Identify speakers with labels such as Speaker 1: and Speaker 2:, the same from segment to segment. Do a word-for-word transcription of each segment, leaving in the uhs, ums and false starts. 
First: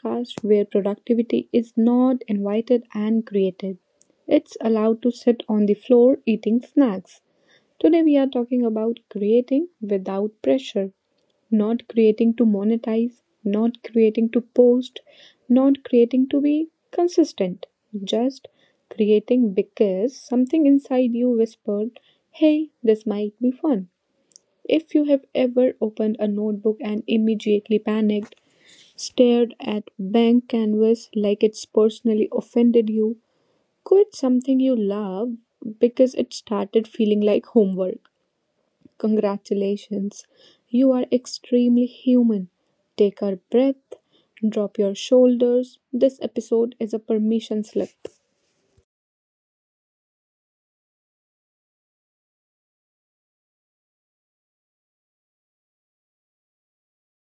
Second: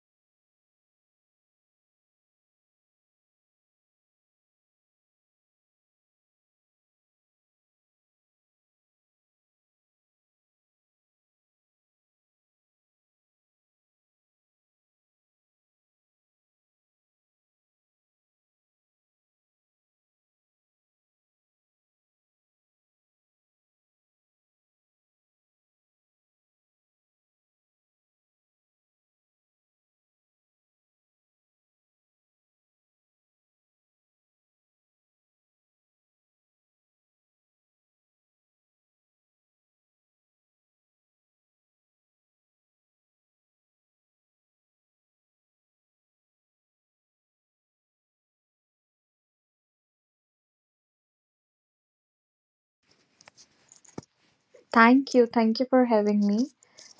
Speaker 1: podcast where productivity is not invited and created. It's allowed to sit on the floor eating snacks. Today we are talking about creating without pressure, not creating to monetize, not creating to post, not creating to be consistent, just creating because something inside you whispered, Hey, this might be fun. If you have ever opened a notebook and immediately panicked, stared at blank canvas like it's personally offended you? Quit something you love because it started feeling like homework. Congratulations, you are extremely human. Take a breath, drop your shoulders. This episode is a permission slip.
Speaker 2: Thank you. Thank you for having me.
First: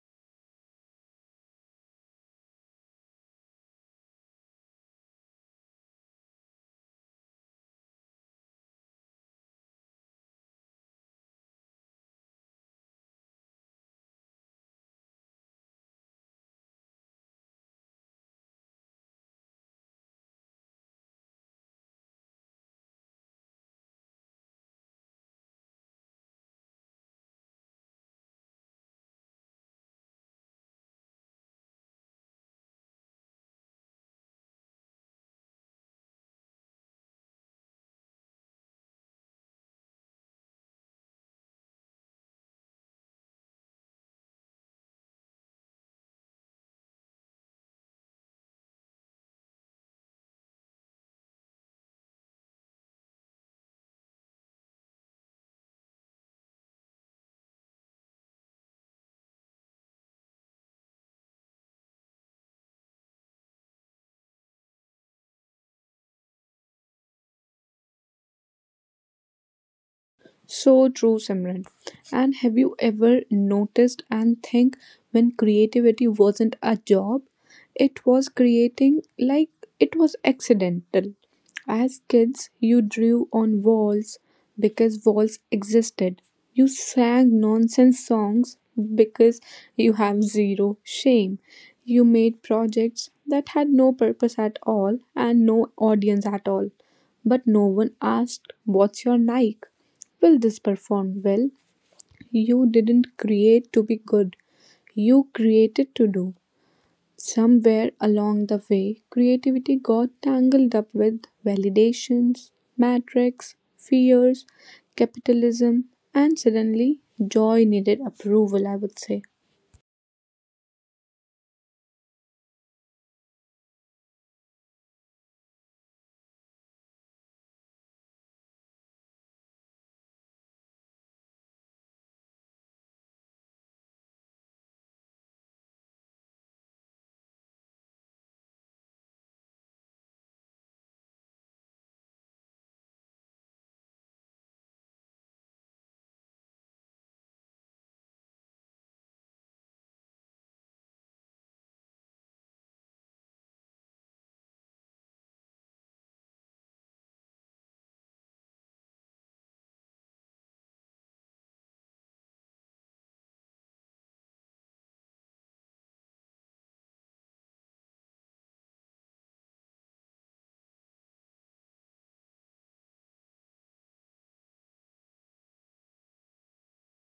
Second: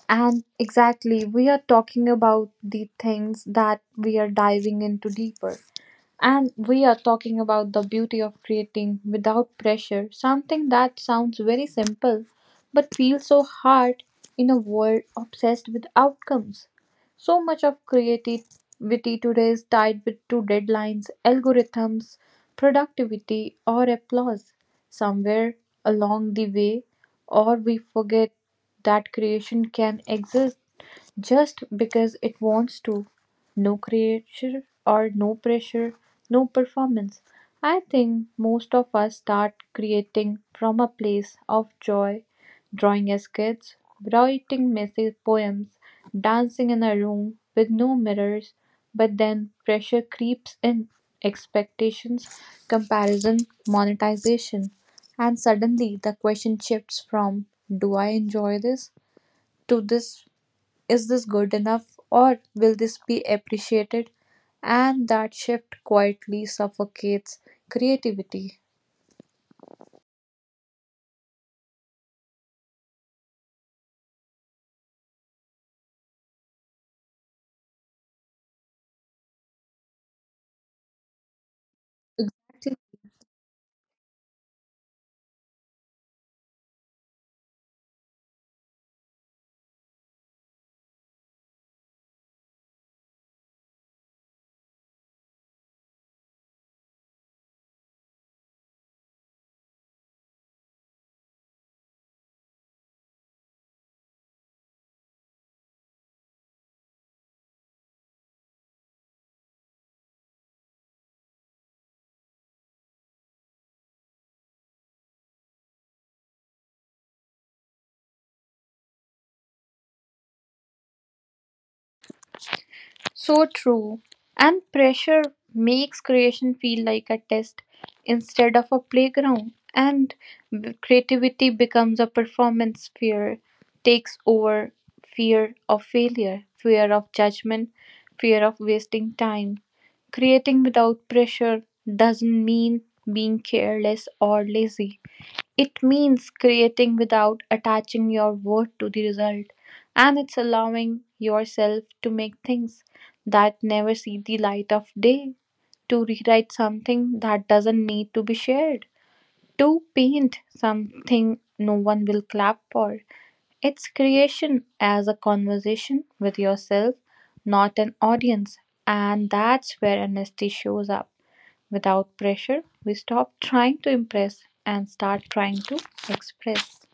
Speaker 2: And exactly, we are talking about the things that we are diving into deeper. And we are talking about the beauty of creating without pressure, something that sounds very simple but feels so hard in a world obsessed with outcomes. So much of creativity today is tied with to deadlines, algorithms, productivity, or applause. Somewhere along the way, or we forget that creation can exist just because it wants to. No creature or no pressure, no performance. I think most of us start creating from a place of joy, drawing as kids, writing messy poems, dancing in a room with no mirrors, but then pressure creeps in expectations, comparison, monetization, and suddenly the question shifts from do I enjoy this to this is this good enough or will this be appreciated? And that shift quietly suffocates creativity.
Speaker 1: So true, Simran. And have you ever noticed and think when creativity wasn't a job, it was creating like it was accidental. As kids, you drew on walls because walls existed. You sang nonsense songs because you have zero shame. You made projects that had no purpose at all and no audience at all. But no one asked, What's your like? Will this perform well? You didn't create to be good. You created to do. Somewhere along the way, creativity got tangled up with validations, metrics, fears, capitalism, and suddenly joy needed approval, I would say.
Speaker 2: So true. And pressure makes creation feel like a test instead of a playground. And b- creativity becomes a performance fear, takes over fear of failure, fear of judgment, fear of wasting time. Creating without pressure doesn't mean being careless or lazy. It means creating without attaching your worth to the result, and it's allowing yourself to make things that never see the light of day, to rewrite something that doesn't need to be shared, to paint something no one will clap for. It's creation as a conversation with yourself, not an audience, and that's where honesty shows up. Without pressure, we stop trying to impress and start trying to express.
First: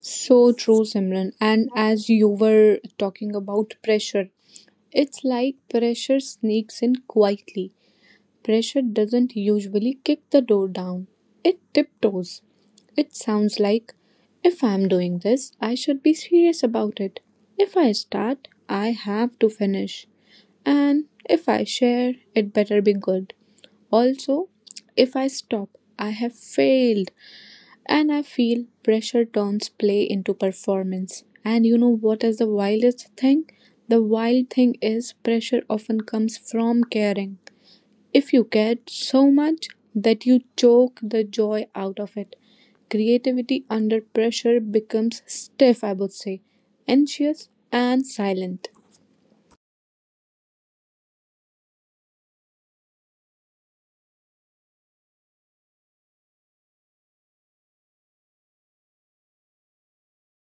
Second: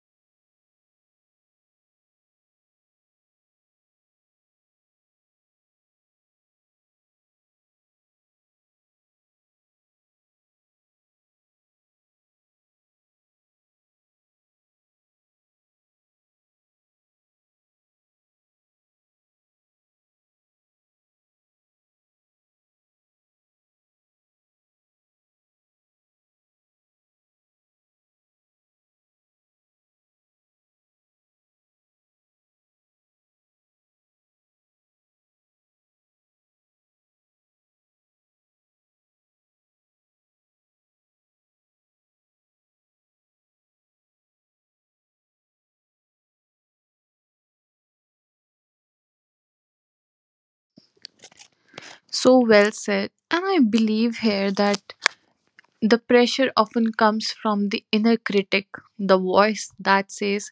Speaker 1: So true, Simran. And as you were talking about pressure, it's like pressure sneaks in quietly. Pressure doesn't usually kick the door down, it tiptoes. It sounds like, if I'm doing this, I should be serious about it. If I start, I have to finish. And if I share, it better be good. Also, if I stop, I have failed. And I feel pressure turns play into performance. And you know what is the wildest thing? The wild thing is pressure often comes from caring. If you cared so much that you choke the joy out of it, creativity under pressure becomes stiff, I would say, anxious and silent.
Speaker 2: So well said. And I believe here that the pressure often comes from the inner critic, the voice that says,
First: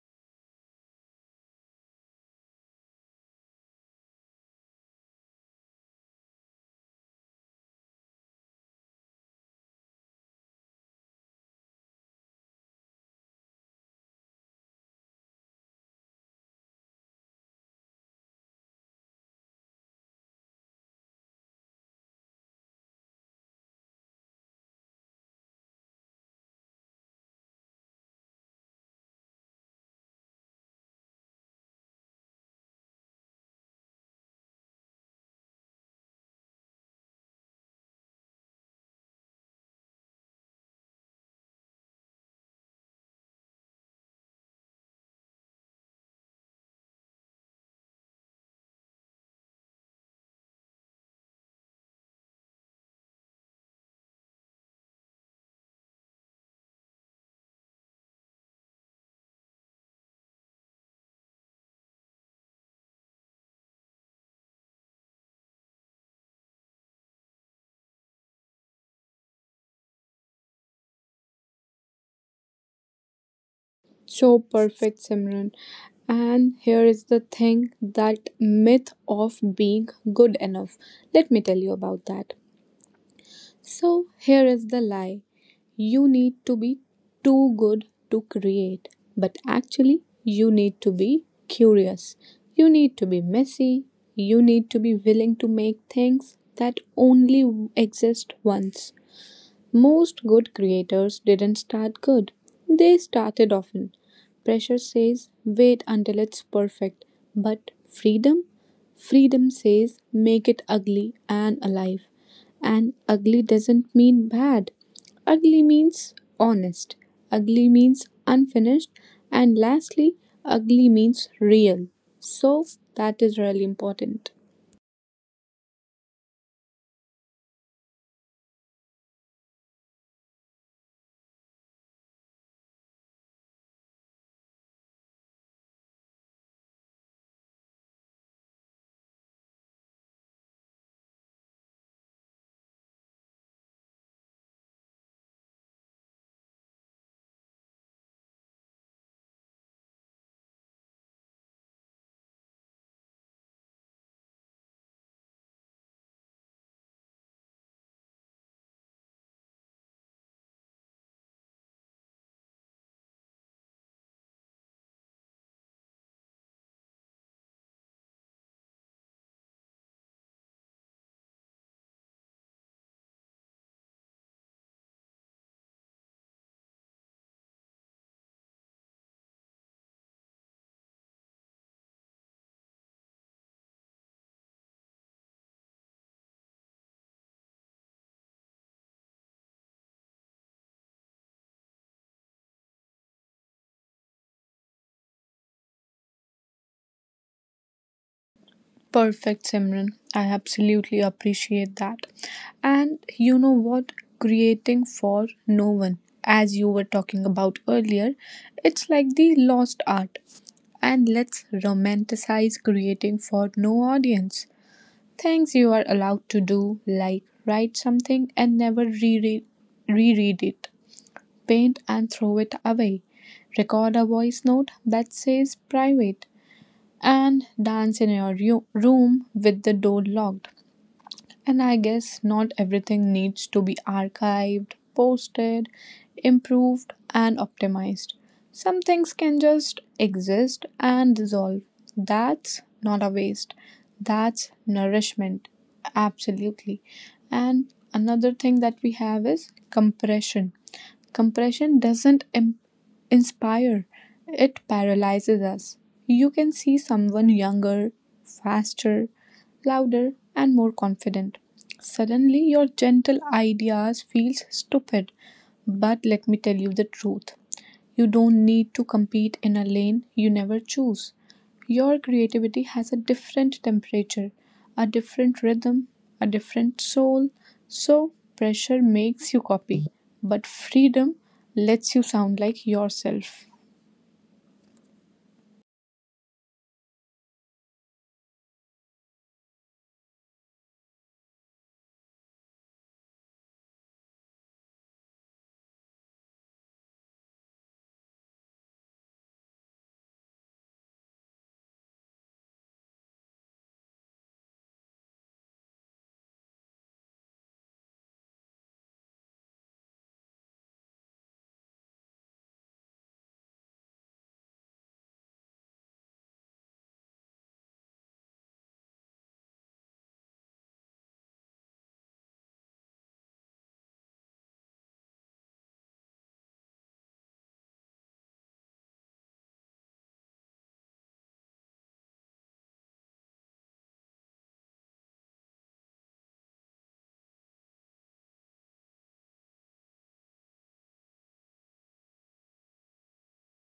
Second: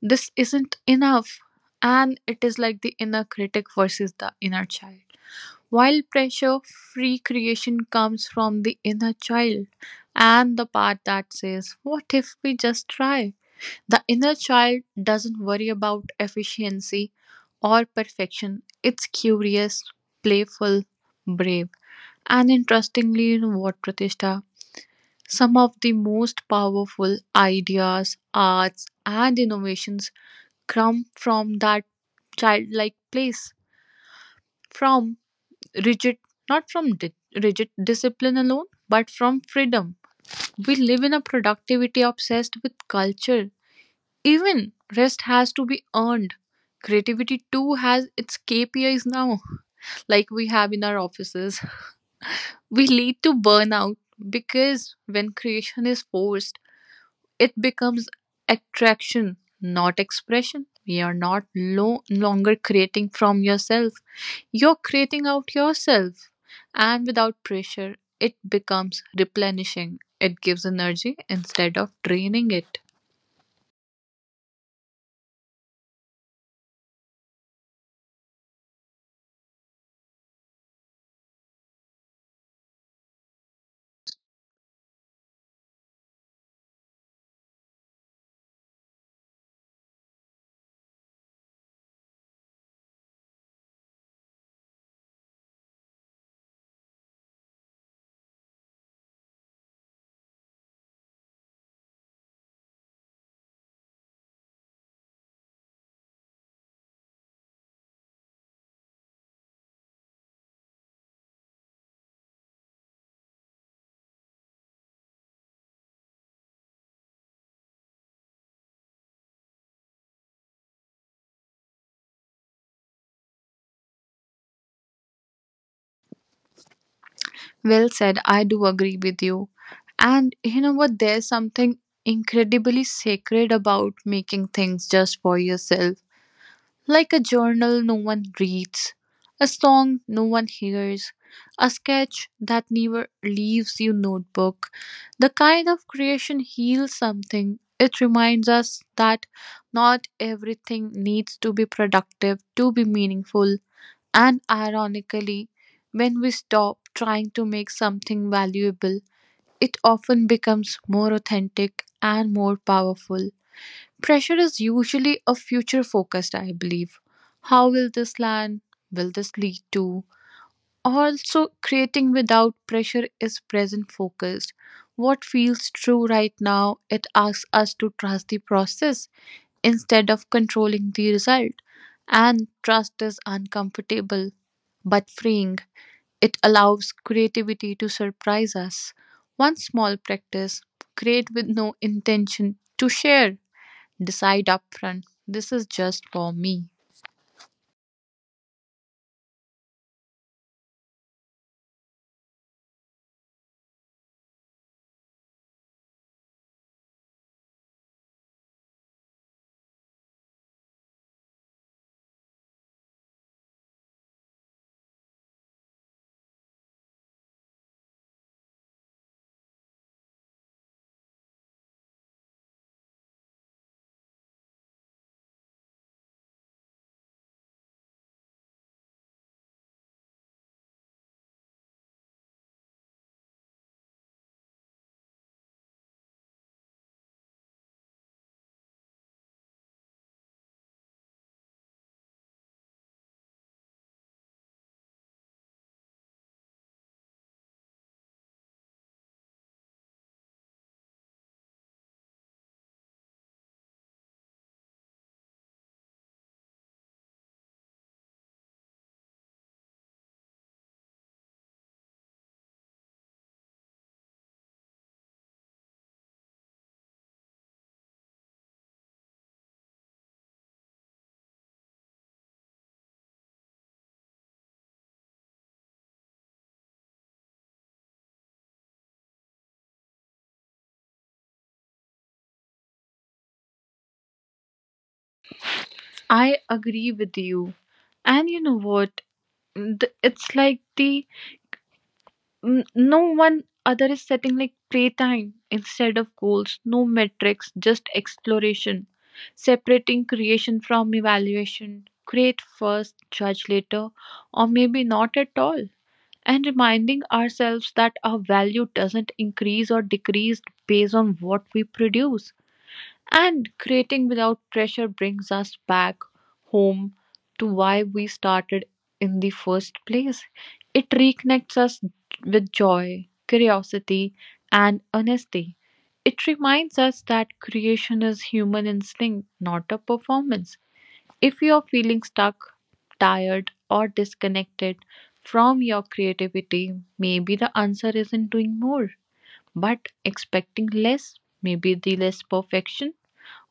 Speaker 2: this isn't enough. And it is like the inner critic versus the inner child. While pressure free creation comes from the inner child and the part that says, what if we just try? The inner child doesn't worry about efficiency or perfection. It's curious, playful, brave. And interestingly, you know what, Pratishtha? Some of the most powerful ideas, arts, and innovations come from that childlike place, from rigid, not from di- rigid discipline alone, but from freedom. We live in a productivity obsessed with culture. Even rest has to be earned. Creativity too has its K P Is now, like we have in our offices. We lead to burnout because when creation is forced, it becomes attraction, not expression. You're not no longer creating from yourself. You're creating out yourself. And without pressure, it becomes replenishing. It gives energy instead of draining it.
Speaker 1: So perfect, Simran. And here is the thing that myth of being good enough. Let me tell you about that. So here is the lie you need to be too good to create, but actually, you need to be curious, you need to be messy, you need to be willing to make things that only exist once. Most good creators didn't start good, they started often. Pressure says, wait until it's perfect. But freedom? Freedom says, make it ugly and alive. And ugly doesn't mean bad. Ugly means honest. Ugly means unfinished. And lastly, ugly means real. So that is really important.
Speaker 2: Well said, I do agree with you. And you know what? There's something incredibly sacred about making things just for yourself. Like a journal no one reads, a song no one hears, a sketch that never leaves your notebook. The kind of creation heals something. It reminds us that not everything needs to be productive to be meaningful. And ironically, when we stop trying to make something valuable, it often becomes more authentic and more powerful. Pressure is usually a future focused, I believe. How will this land? Will this lead to? Also, creating without pressure is present focused. What feels true right now, it asks us to trust the process instead of controlling the result. And trust is uncomfortable but freeing. It allows creativity to surprise us. One small practice, create with no intention to share. Decide upfront, this is just for me.
Speaker 1: Perfect, Simran. I absolutely appreciate that. And you know what? Creating for no one, as you were talking about earlier, it's like the lost art. And let's romanticize creating for no audience. Things you are allowed to do, like write something and never reread, reread it, paint and throw it away, record a voice note that says private, and dance in your ru- room with the door locked. And I guess not everything needs to be archived, posted, improved, and optimized. Some things can just exist and dissolve. That's not a waste, that's nourishment. Absolutely. And another thing that we have is compression. Compression doesn't im- inspire, it paralyzes us. You can see someone younger, faster, louder, and more confident. Suddenly, your gentle ideas feels stupid. But let me tell you the truth. You don't need to compete in a lane you never choose. Your creativity has a different temperature, a different rhythm, a different soul. So, pressure makes you copy, but freedom lets you sound like yourself.
Speaker 2: I agree with you. And you know what? Th- It's like the n- no one other is setting like playtime instead of goals, no metrics, just exploration, separating creation from evaluation, create first judge later or maybe not at all, and reminding ourselves that our value doesn't increase or decrease based on what we produce, and creating without pressure brings us back home to why we started in the first place. It reconnects us with joy, curiosity, and honesty. It reminds us that creation is human instinct, not a performance. If you are feeling stuck, tired, or disconnected from your creativity, maybe the answer isn't doing more, but expecting less, maybe the less perfection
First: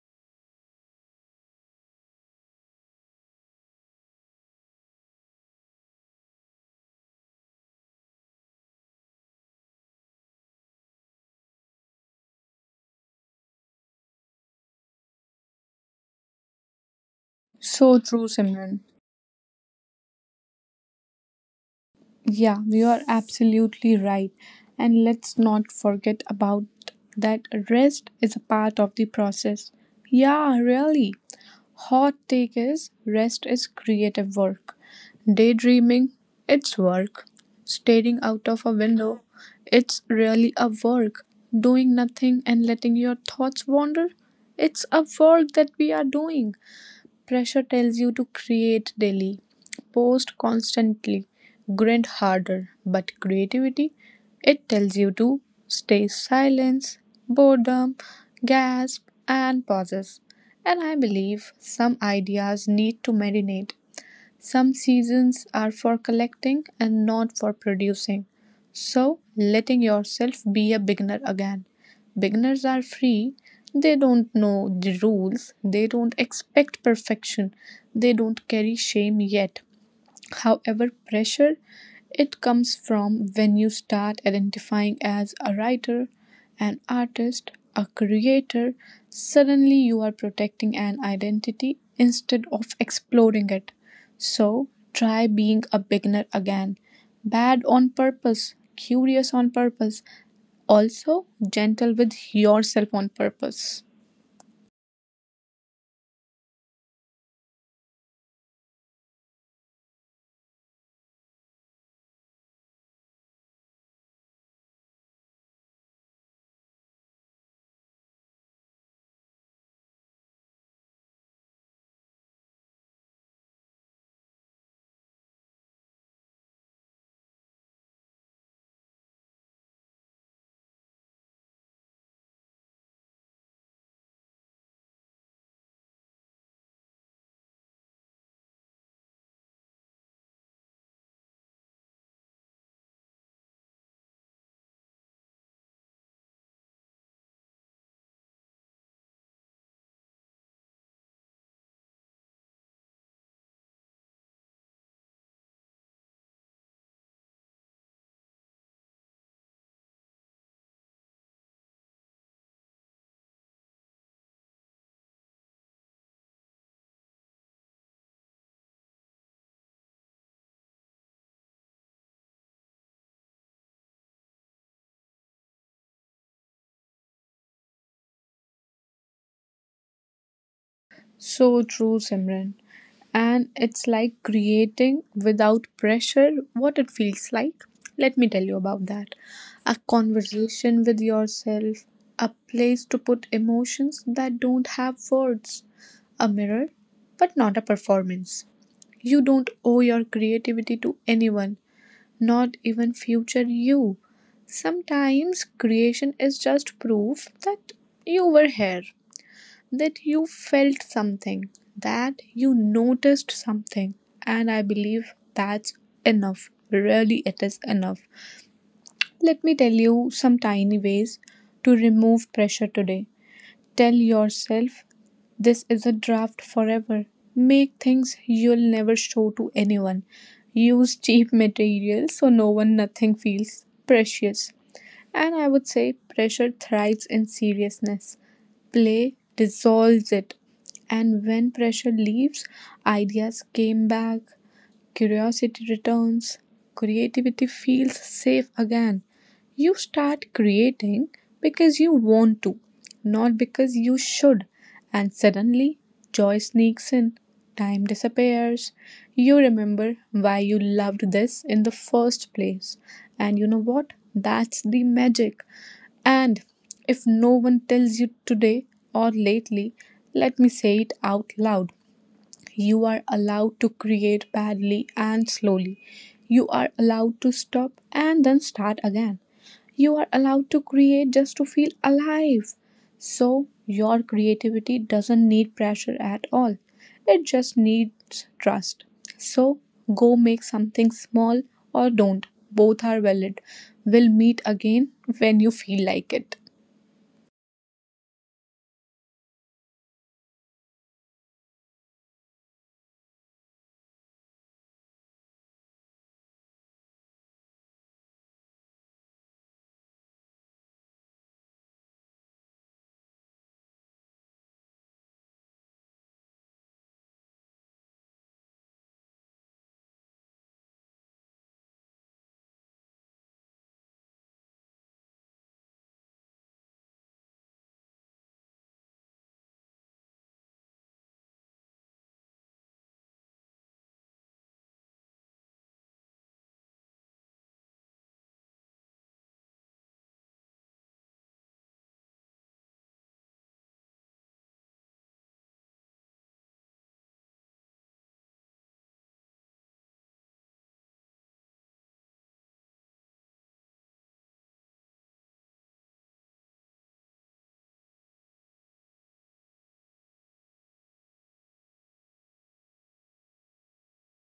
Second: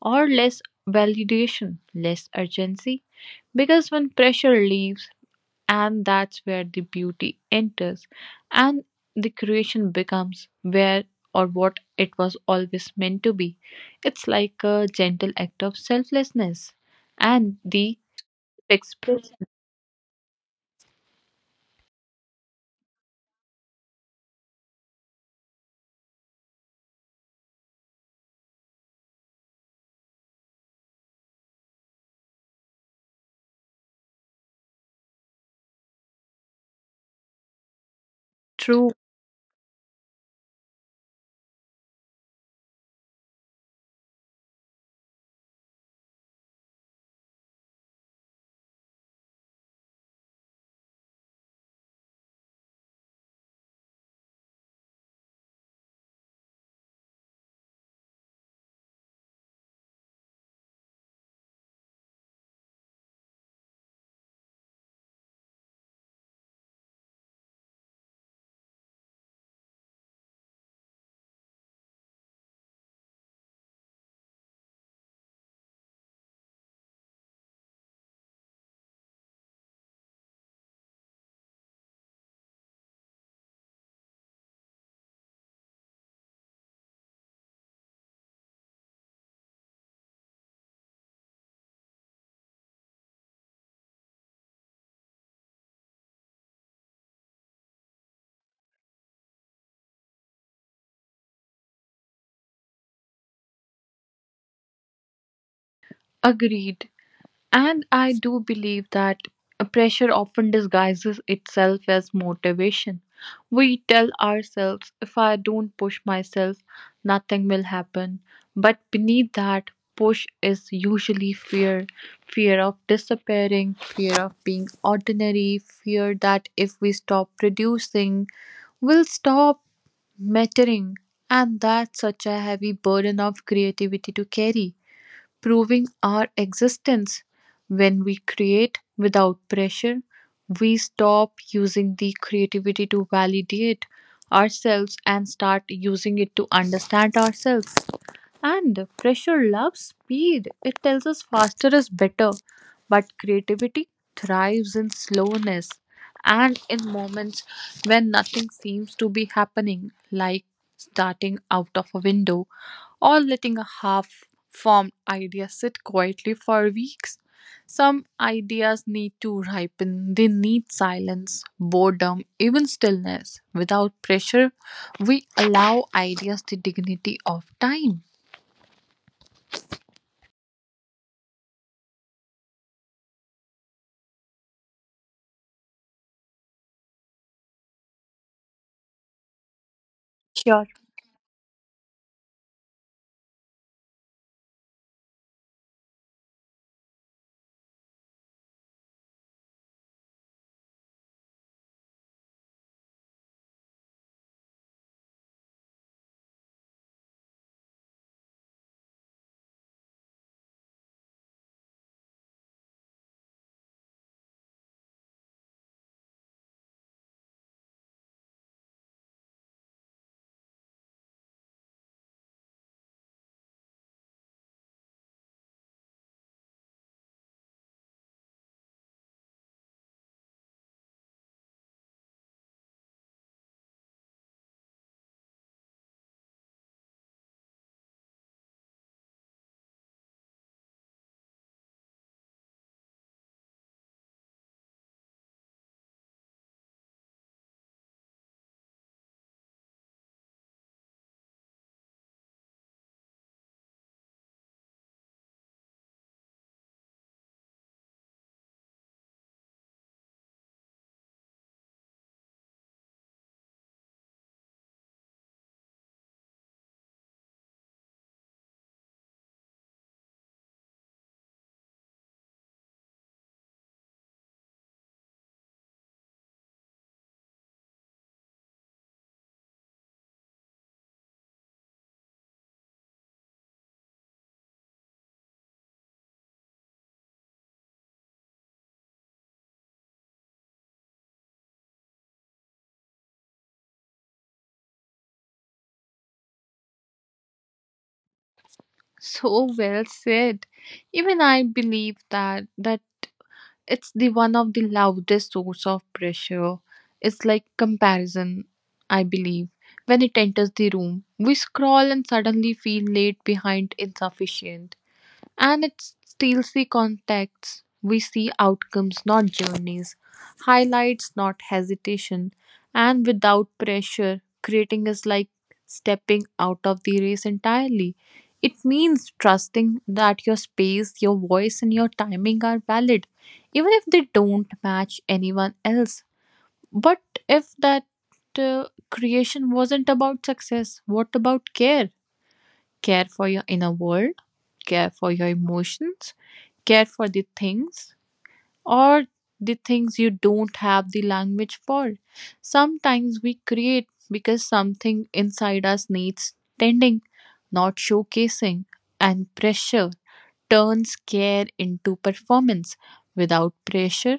Speaker 2: or less validation, less urgency. Because when pressure leaves, and that's where the beauty enters, and the creation becomes where or what it was always meant to be. It's like a gentle act of selflessness and the
Speaker 1: So true, Simran.
Speaker 2: expression.
Speaker 1: Yeah, you are absolutely right. And let's not forget about that rest is a part of the process. Yeah, really. Hot take is rest is creative work. Daydreaming, it's work. Staring out of a
Speaker 2: True,
Speaker 1: window, it's really a work. Doing nothing and letting your thoughts wander, it's a work that we are doing. Pressure tells you to create daily, post constantly, grind harder. But creativity, it tells you to stay silence, boredom, gasp, and pauses. And I believe some ideas need to marinate some seasons are for collecting and not for producing. So, letting yourself be a beginner again. Beginners are free, they don't know the rules, they don't expect perfection, they don't carry shame yet. However, pressure it comes from when you start identifying as a writer, an artist, a creator, suddenly you are protecting an identity instead of exploring it. So, try being a beginner again. Bad on purpose, curious on purpose, also gentle with yourself on purpose.
Speaker 2: agreed. And I do believe that pressure often disguises itself as motivation. We tell ourselves, if I don't push myself, nothing will happen. But beneath that push is usually fear, fear of disappearing, fear of being ordinary, fear that if we stop producing, we'll stop mattering. And that's such a heavy burden of creativity to carry, proving our existence. When we create without pressure, we stop using the creativity to validate ourselves and start using it to understand ourselves. And pressure loves speed. It tells us faster is better. But creativity thrives in slowness and in moments when nothing seems to be happening, like starting out of a window or letting a half formed idea sit quietly for weeks. Some ideas need to ripen, they need silence, boredom, even stillness. Without pressure, we allow ideas the dignity of time.
Speaker 1: So true, Simran. And it's like creating without pressure what it feels like. Let me tell you about that. A
Speaker 2: Sure.
Speaker 1: conversation with yourself, a place to put emotions that don't have words, a mirror, but not a performance. You don't owe your creativity to anyone, not even future you. Sometimes creation is just proof that you were here that you felt something, that you noticed something, and I believe that's enough. Really, it is enough. Let me tell you some tiny ways to remove pressure today. Tell yourself this is a draft forever. Make things you'll never show to anyone. Use cheap materials so no one nothing feels precious. And I would say pressure thrives in seriousness. Play dissolves it. And when pressure leaves, ideas came back, curiosity returns, creativity feels safe again. You start creating because you want to, not because you should. And suddenly, joy sneaks in, time disappears. You remember why you loved this in the first place. And you know what? That's the magic. And if no one tells you today or lately, let me say it out loud you are allowed to create badly and slowly. You are allowed to stop and then start again. You are allowed to create just to feel alive. So, your creativity doesn't need pressure at all, it just needs trust. So, go make something small or don't. Both are valid. We'll meet again when you feel like it.
Speaker 2: So well said. Even I believe that that it's the one of the loudest source of pressure. It's like comparison, I believe. When it enters the room, we scroll and suddenly feel late behind insufficient. And it steals the context. We see outcomes, not journeys, highlights, not hesitation, and without pressure. Creating is like stepping out of the race entirely. It means trusting that your space, your voice, and your timing are valid, even if they don't match anyone else. But if that uh, creation wasn't about success, what about care? Care for your inner world, care for your emotions, care for the things or the things you don't have the language for. Sometimes we create because something inside us needs tending, not showcasing, and pressure turns care into performance. Without pressure,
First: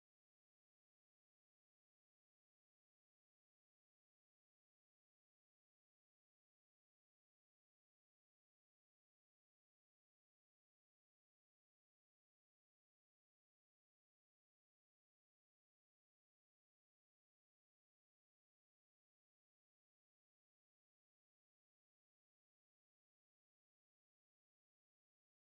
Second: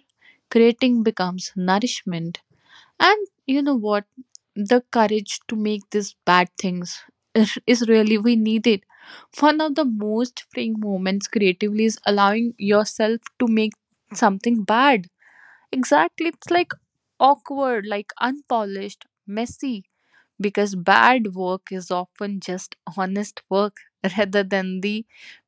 Speaker 2: creating becomes nourishment. And you know what? The courage to make these bad things is is really we need it. One of the most freeing moments creatively is allowing yourself to make something bad. Exactly. It's like awkward, like unpolished, messy, because bad work is often just honest work rather than the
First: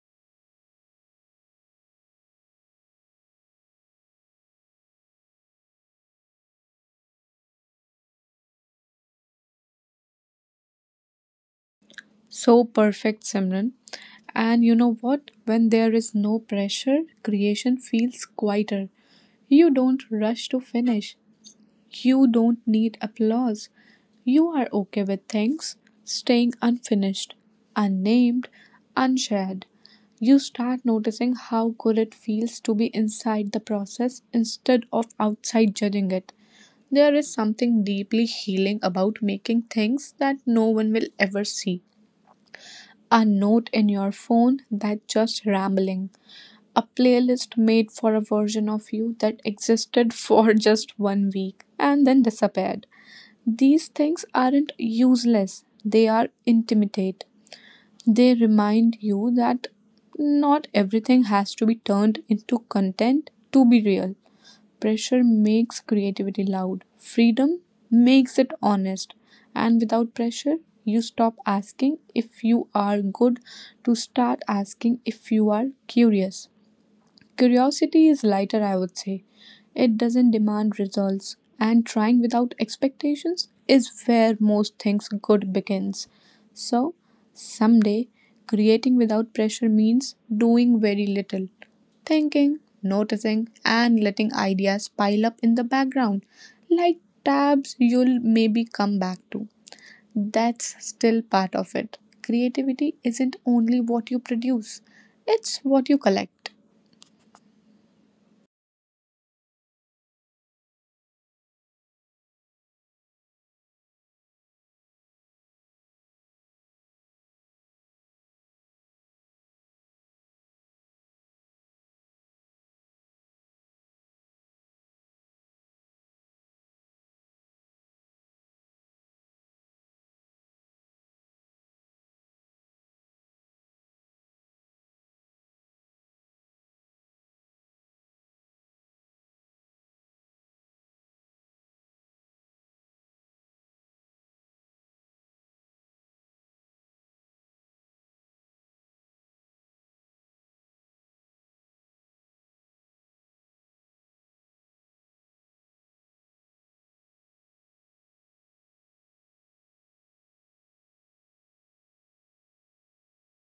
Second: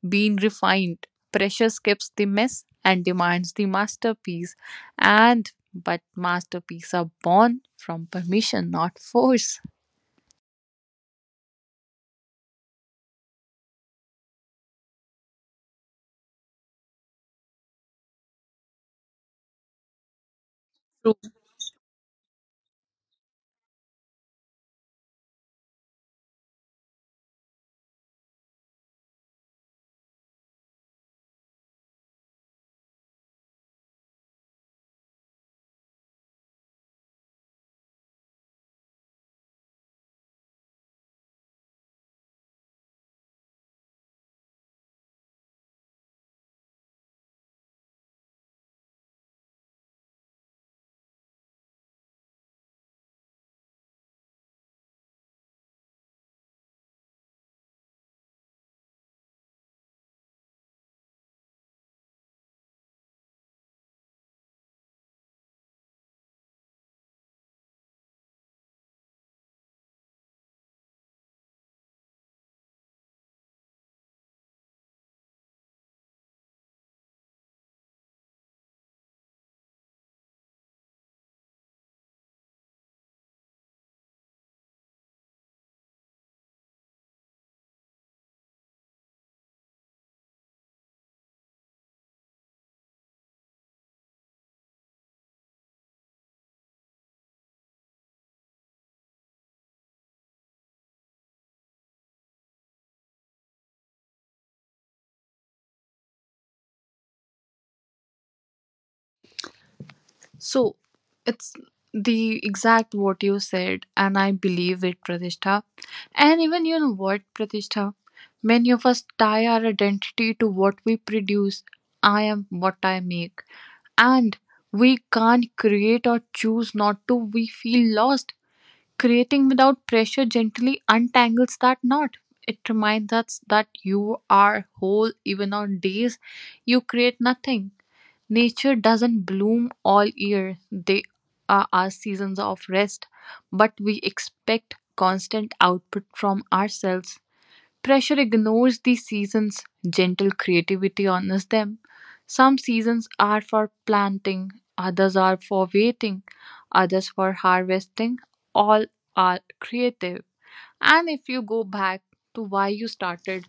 Speaker 2: being refined. Pressure skips the mess and demands the masterpiece. And but masterpieces are born from permission, not force.
Speaker 1: So perfect, Simran. And you know what? When there is no pressure, creation feels quieter. You don't rush to finish. You don't need applause. You are okay with things staying unfinished, unnamed, unshared. You start noticing how good it feels to be inside the process instead of outside judging it. There is something deeply healing about making things that no one will ever see a note in your phone that just rambling, a playlist made for a version of you that existed for just one week and then disappeared. These things aren't useless, they are intimate. They remind you that not everything has to be turned into content to be real. Pressure makes creativity loud, freedom makes it honest. And without pressure, you stop asking if you are good to start asking if you are curious. Curiosity is lighter, I would say. It doesn't demand results, and trying without expectations is where most things good begins. So, someday, creating without pressure means doing very little, thinking, noticing, and letting ideas pile up in the background, like tabs you'll maybe come back to. That's still part of it. Creativity isn't only what you produce, it's what you collect.
Speaker 2: So it's the exact what you said, and I believe it, Pratishtha. And even you know what, Pratishtha? Many of us tie our identity to what we produce. I am what I make. And we can't create or choose not to. We feel lost. Creating without pressure gently untangles that knot. It reminds us that you are whole even on days you create nothing. Nature doesn't bloom all year. There are our seasons of rest, but we expect constant output from ourselves. Pressure ignores these seasons, gentle creativity honors them. Some seasons are for planting, others are for waiting, others for harvesting. All are creative. And if you go back to why you started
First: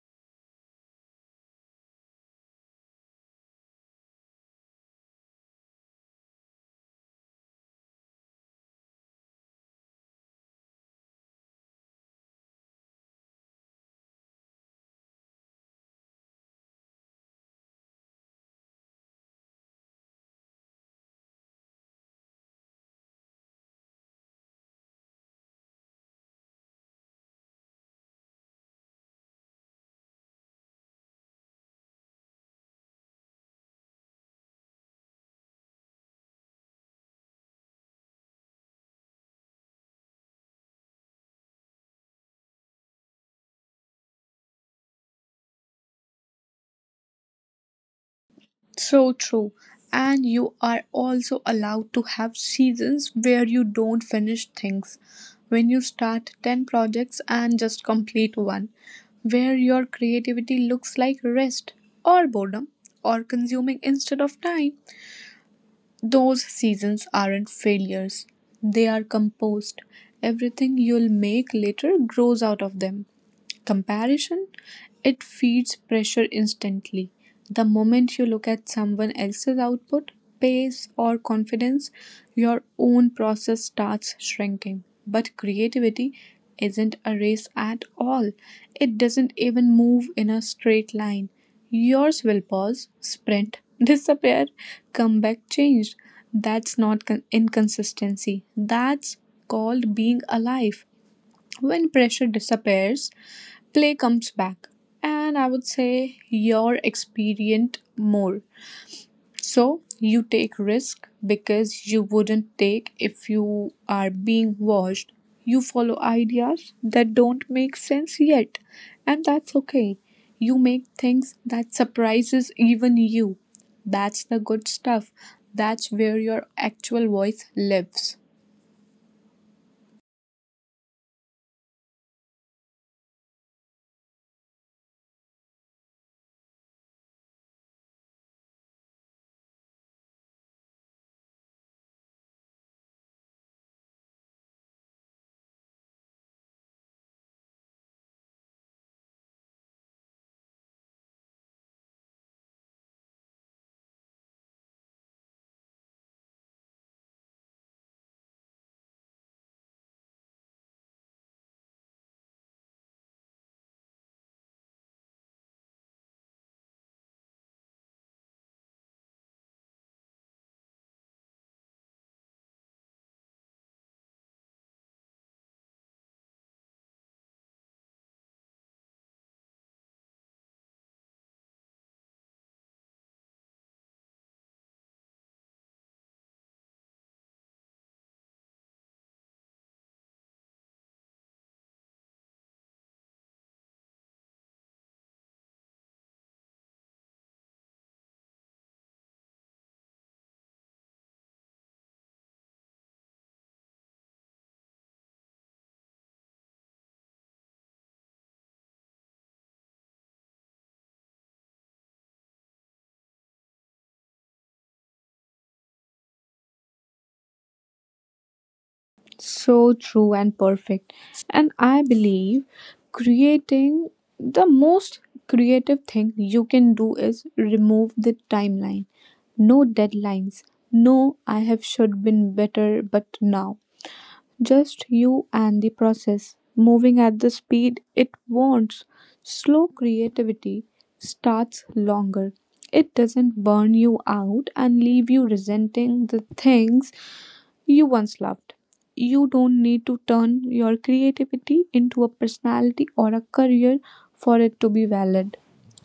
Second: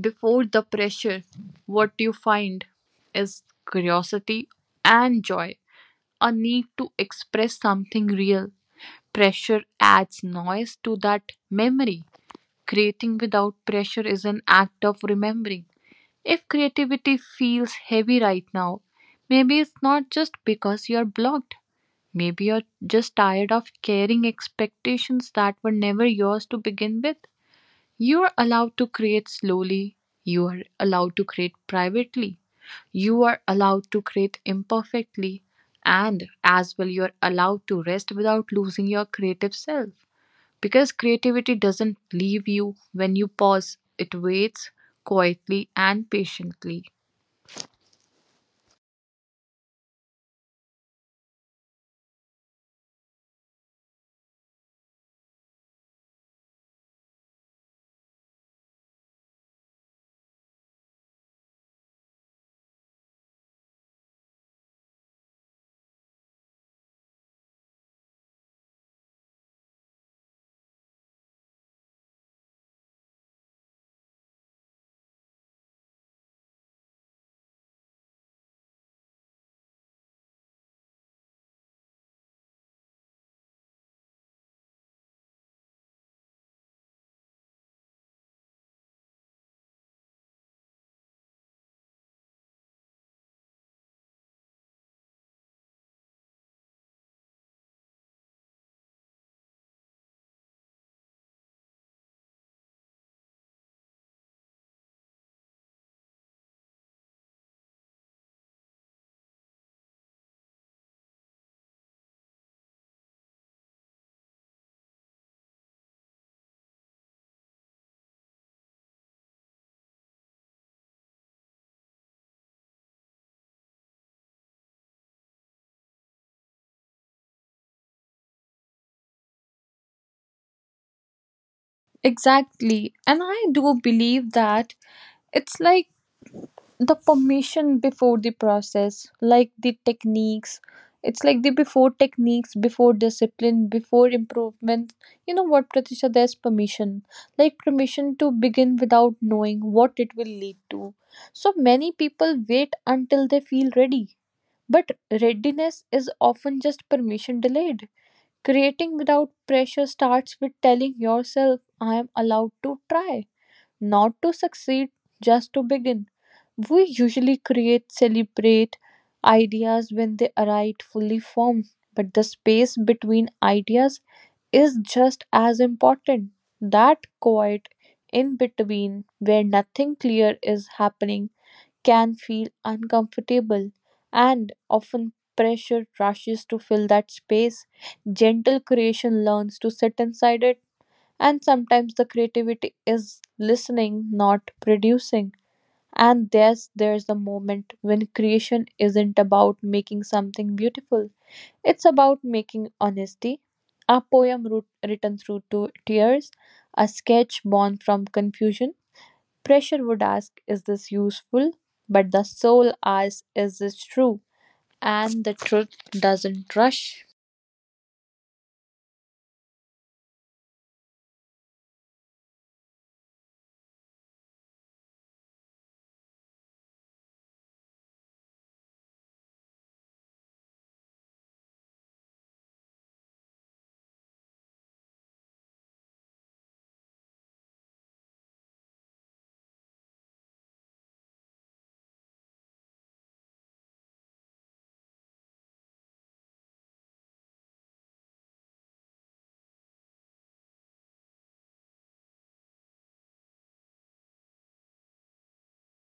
Speaker 2: before the pressure, what you find is curiosity and joy, a need to express something real. Pressure adds noise to that memory. Creating without pressure is an act of remembering. If creativity feels heavy right now, maybe it's not just because you're blocked. Maybe you're just tired of carrying expectations that were never yours to begin with. You're allowed to create slowly, you are allowed to create privately, you are allowed to create imperfectly, and as well, you're allowed to rest without losing your creative self. Because creativity doesn't leave you when you pause, it waits quietly and patiently.
Speaker 1: So true. And you are also allowed to have seasons where you don't finish things. When you start ten projects and just complete one, where your creativity looks like rest or boredom or consuming instead of time. Those seasons aren't failures, they are composed. Everything you'll make later grows out of them. Comparison, it feeds pressure instantly. The moment you look at someone else's output, pace, or confidence, your own process starts shrinking. But creativity isn't a race at all, it doesn't even move in a straight line. Yours will pause, sprint, disappear, come back changed. That's not con- inconsistency. That's called being alive. When pressure disappears, play comes back. And I would say you're experienced more. So you take risk because you wouldn't take if you are being watched. You follow ideas that don't make sense yet, and that's okay. You make things that surprises even you. That's the good stuff. That's where your actual voice lives.
Speaker 2: Exactly. And I do believe that it's like the permission before the process, like the techniques, it's like the before techniques before discipline before improvement. You know what, Pratisha? There's permission, like permission to begin without knowing what it will lead to. So many people wait until they feel ready, but readiness is often just permission delayed. Creating without pressure starts with telling yourself, I am allowed to try, not to succeed, just to begin. We usually create, celebrate ideas when they arrive fully formed, but the space between ideas is just as important. That quiet in between where nothing clear is happening can feel uncomfortable, and often pressure rushes to fill that space. Gentle creation learns to sit inside it, and sometimes the creativity is listening, not producing. And there's there's the moment when creation isn't about making something beautiful. It's about making honesty. A poem wrote, written through two tears, a sketch born from confusion. Pressure would ask, is this useful? But the soul asks, is this true? And the truth doesn't rush.
Speaker 1: So true and perfect. And I believe creating the most creative thing you can do is remove the timeline. No deadlines. No, I have should been better, but now. Just you and the process. Moving at the speed it wants. Slow creativity starts longer. It doesn't burn you out and leave you resenting the things you once loved. You don't need to turn your creativity into a personality or a career for it to be valid.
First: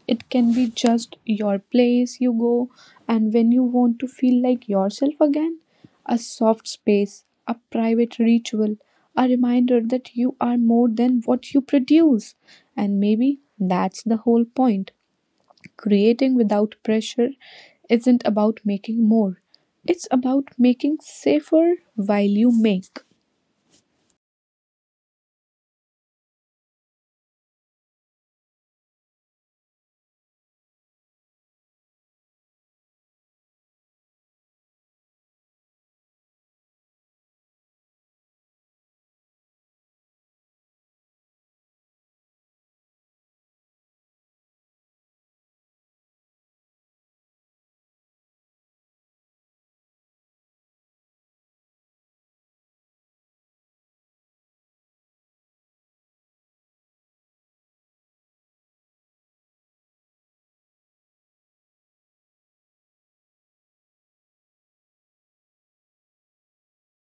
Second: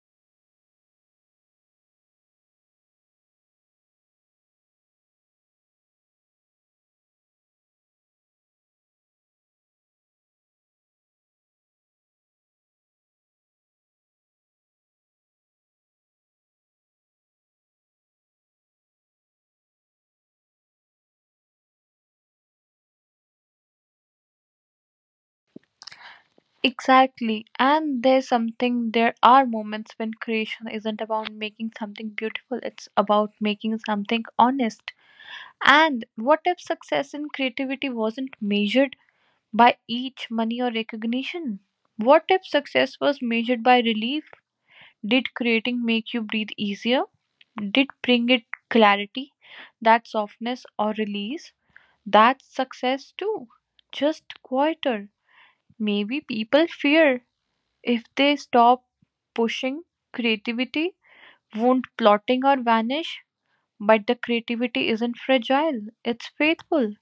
Speaker 1: It can be just your place you go, and when you want to feel like yourself again, a soft space, a private ritual, a reminder that you are more than what you produce. And maybe that's the whole point. Creating without pressure isn't about making more, it's about making safer while you make.
Speaker 2: Exactly. And there's something, there are moments when creation isn't about making something beautiful, it's about making something honest. And what if success in creativity wasn't measured by each money or recognition? What if success was measured by relief? Did creating make you breathe easier? Did bring it clarity, that softness or release? That's success too. Just quieter. Maybe people fear if they stop pushing, creativity won't plotting or vanish, but the creativity isn't fragile, it's faithful.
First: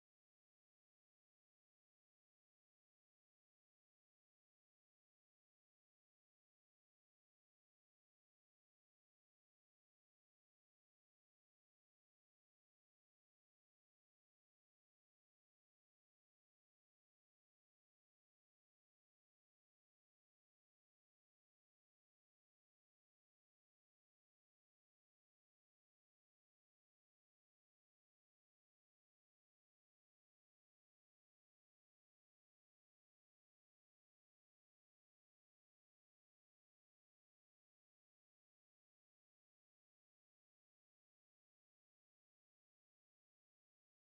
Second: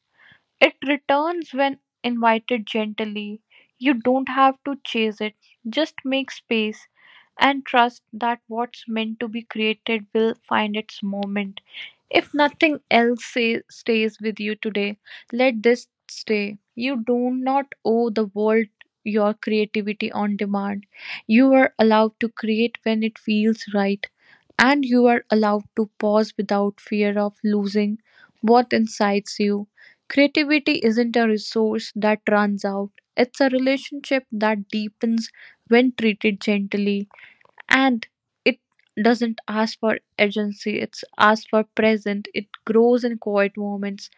Speaker 2: It returns when invited gently. You don't have to chase it, just make space and trust that what's meant to be created will find its moment. If nothing else say, stays with you today, let this stay. You do not owe the world your creativity on demand. You are allowed to create when it feels right, and you are allowed to pause without fear of losing what incites you. Creativity isn't a resource that runs out, it's a relationship that deepens when treated gently, and it doesn't ask for urgency, it's asked for present. It grows in quiet moments,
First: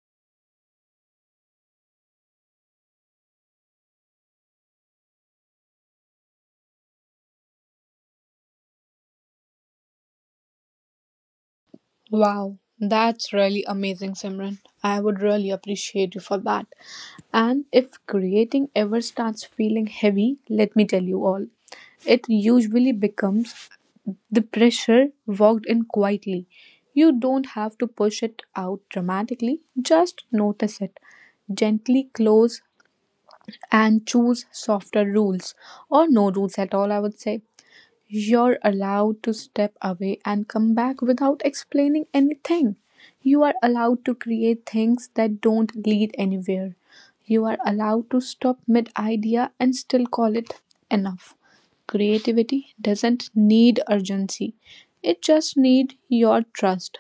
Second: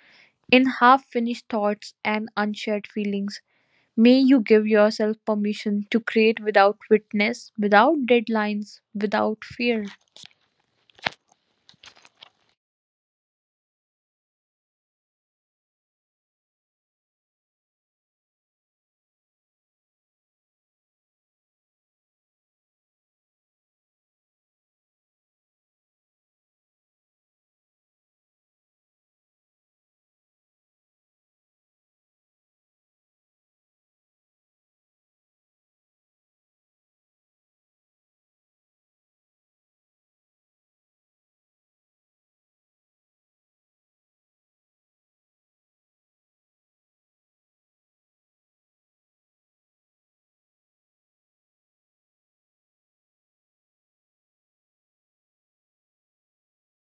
Speaker 2: in half finished thoughts and unshared feelings. May you give yourself permission to create without witness, without deadlines, without fear.
Speaker 1: Wow, that's really amazing, Simran. I would really appreciate you for that. And if creating ever starts feeling heavy, let me tell you all, it usually becomes the pressure walked in quietly. You don't have to push it out dramatically, just notice it. Gently close and choose softer rules or no rules at all, I would say. You're allowed to step away and come back without explaining anything. You are allowed to create things that don't lead anywhere. You are allowed to stop mid idea and still call it enough. Creativity doesn't need urgency, it just needs your trust.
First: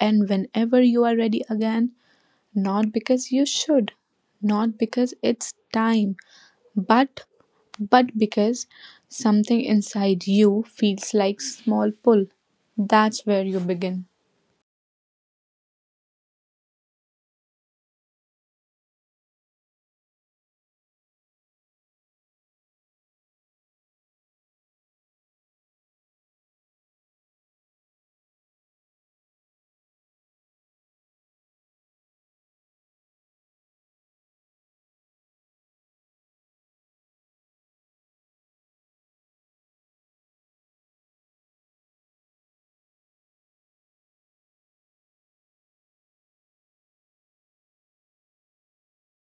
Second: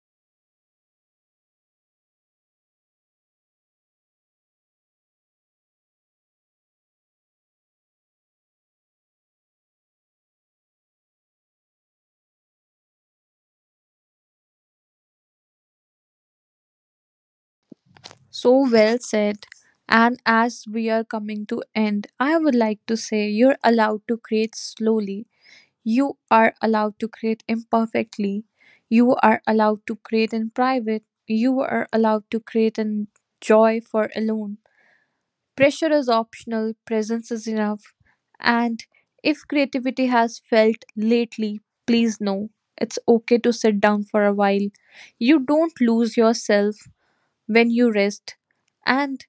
Speaker 1: And whenever you are ready again, not because you should, not because it's time, but but because something inside you feels like small pull that's where you begin.
Speaker 2: So well said. And as we are coming to end, I would like to say you're allowed to create slowly. You are allowed to create imperfectly. You are allowed to create in private. You are allowed to create in joy for alone. Pressure is optional, presence is enough. And if creativity has felt lately, please know it's okay to sit down for a while. You don't lose yourself when you rest. And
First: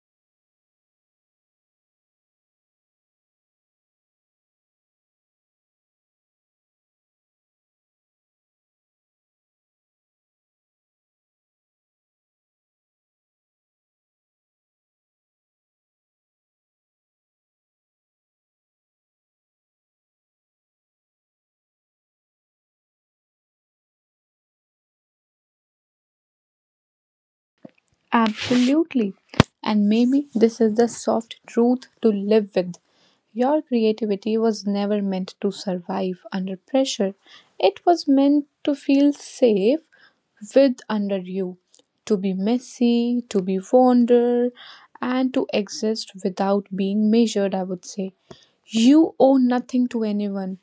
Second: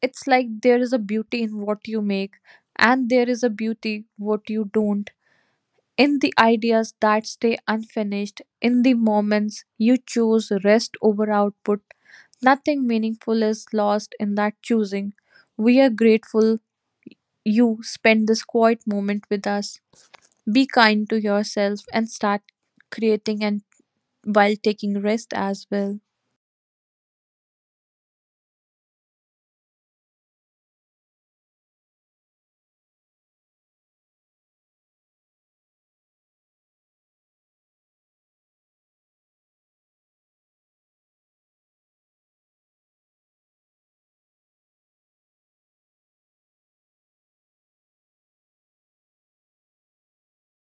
Speaker 2: it's like there is a beauty in what you make, and there is a beauty what you don't, in the ideas that stay unfinished, in the moments you choose rest over output. Nothing meaningful is lost in that choosing. We are grateful you spent this quiet moment with us. Be kind to yourself and start creating and while taking rest as well.
Speaker 1: Absolutely. And maybe this is the soft truth to live with. Your creativity was never meant to survive under pressure, it was meant to feel safe with under you, to be messy, to be wander, and to exist without being measured, I would say. You owe nothing to anyone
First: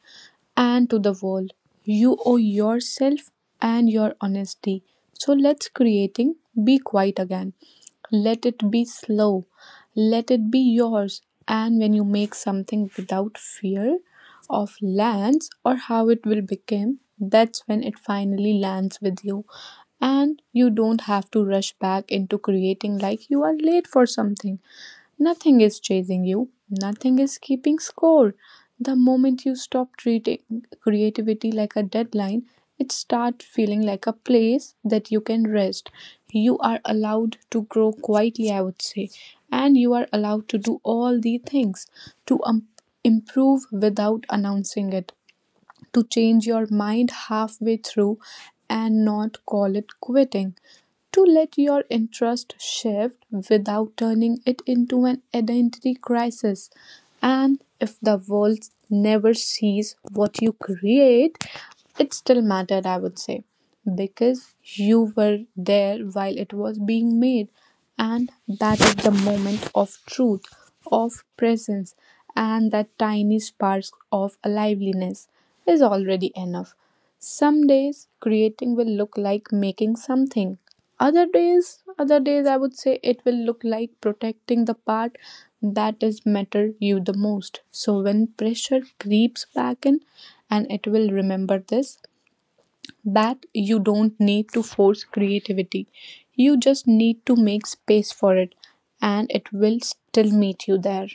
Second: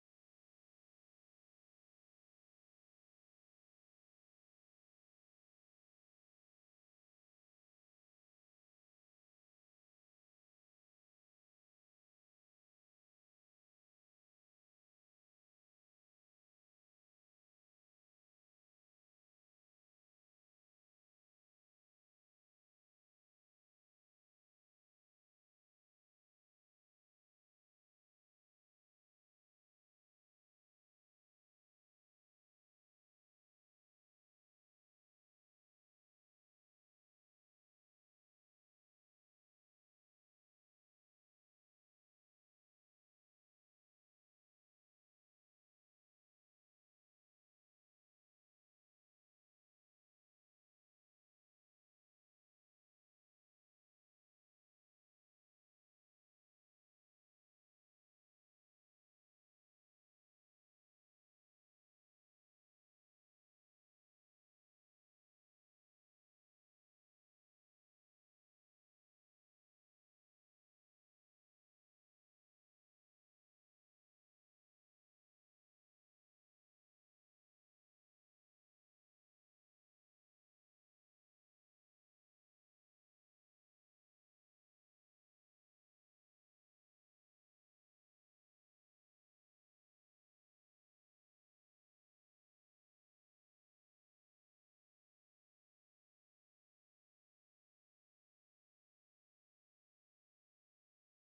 Speaker 1: and to the world. You owe yourself and your honesty. So let's creating be quiet again. Let it be slow. Let it be yours. And when you make something without fear of lands or how it will become, that's when it finally lands with you. And you don't have to rush back into creating like you are late for something. Nothing is chasing you, nothing is keeping score. The moment you stop treating creativity like a deadline, it starts feeling like a place that you can rest. You are allowed to grow quietly, I would say, and you are allowed to do all the things to um, improve without announcing it, to change your mind halfway through and not call it quitting to let your interest shift without turning it into an identity crisis. And if the world never sees what you create, it still mattered, I would say, because you were there while it was being made. And that is the moment of truth, of presence, and that tiny spark of aliveness is already enough. Some days creating will look like making something. Other days, other days I would say it will look like protecting the part that is matter you the most. So when pressure creeps back in and it will remember this that you don't need to force creativity. You just need to make space for it and it will still meet you there.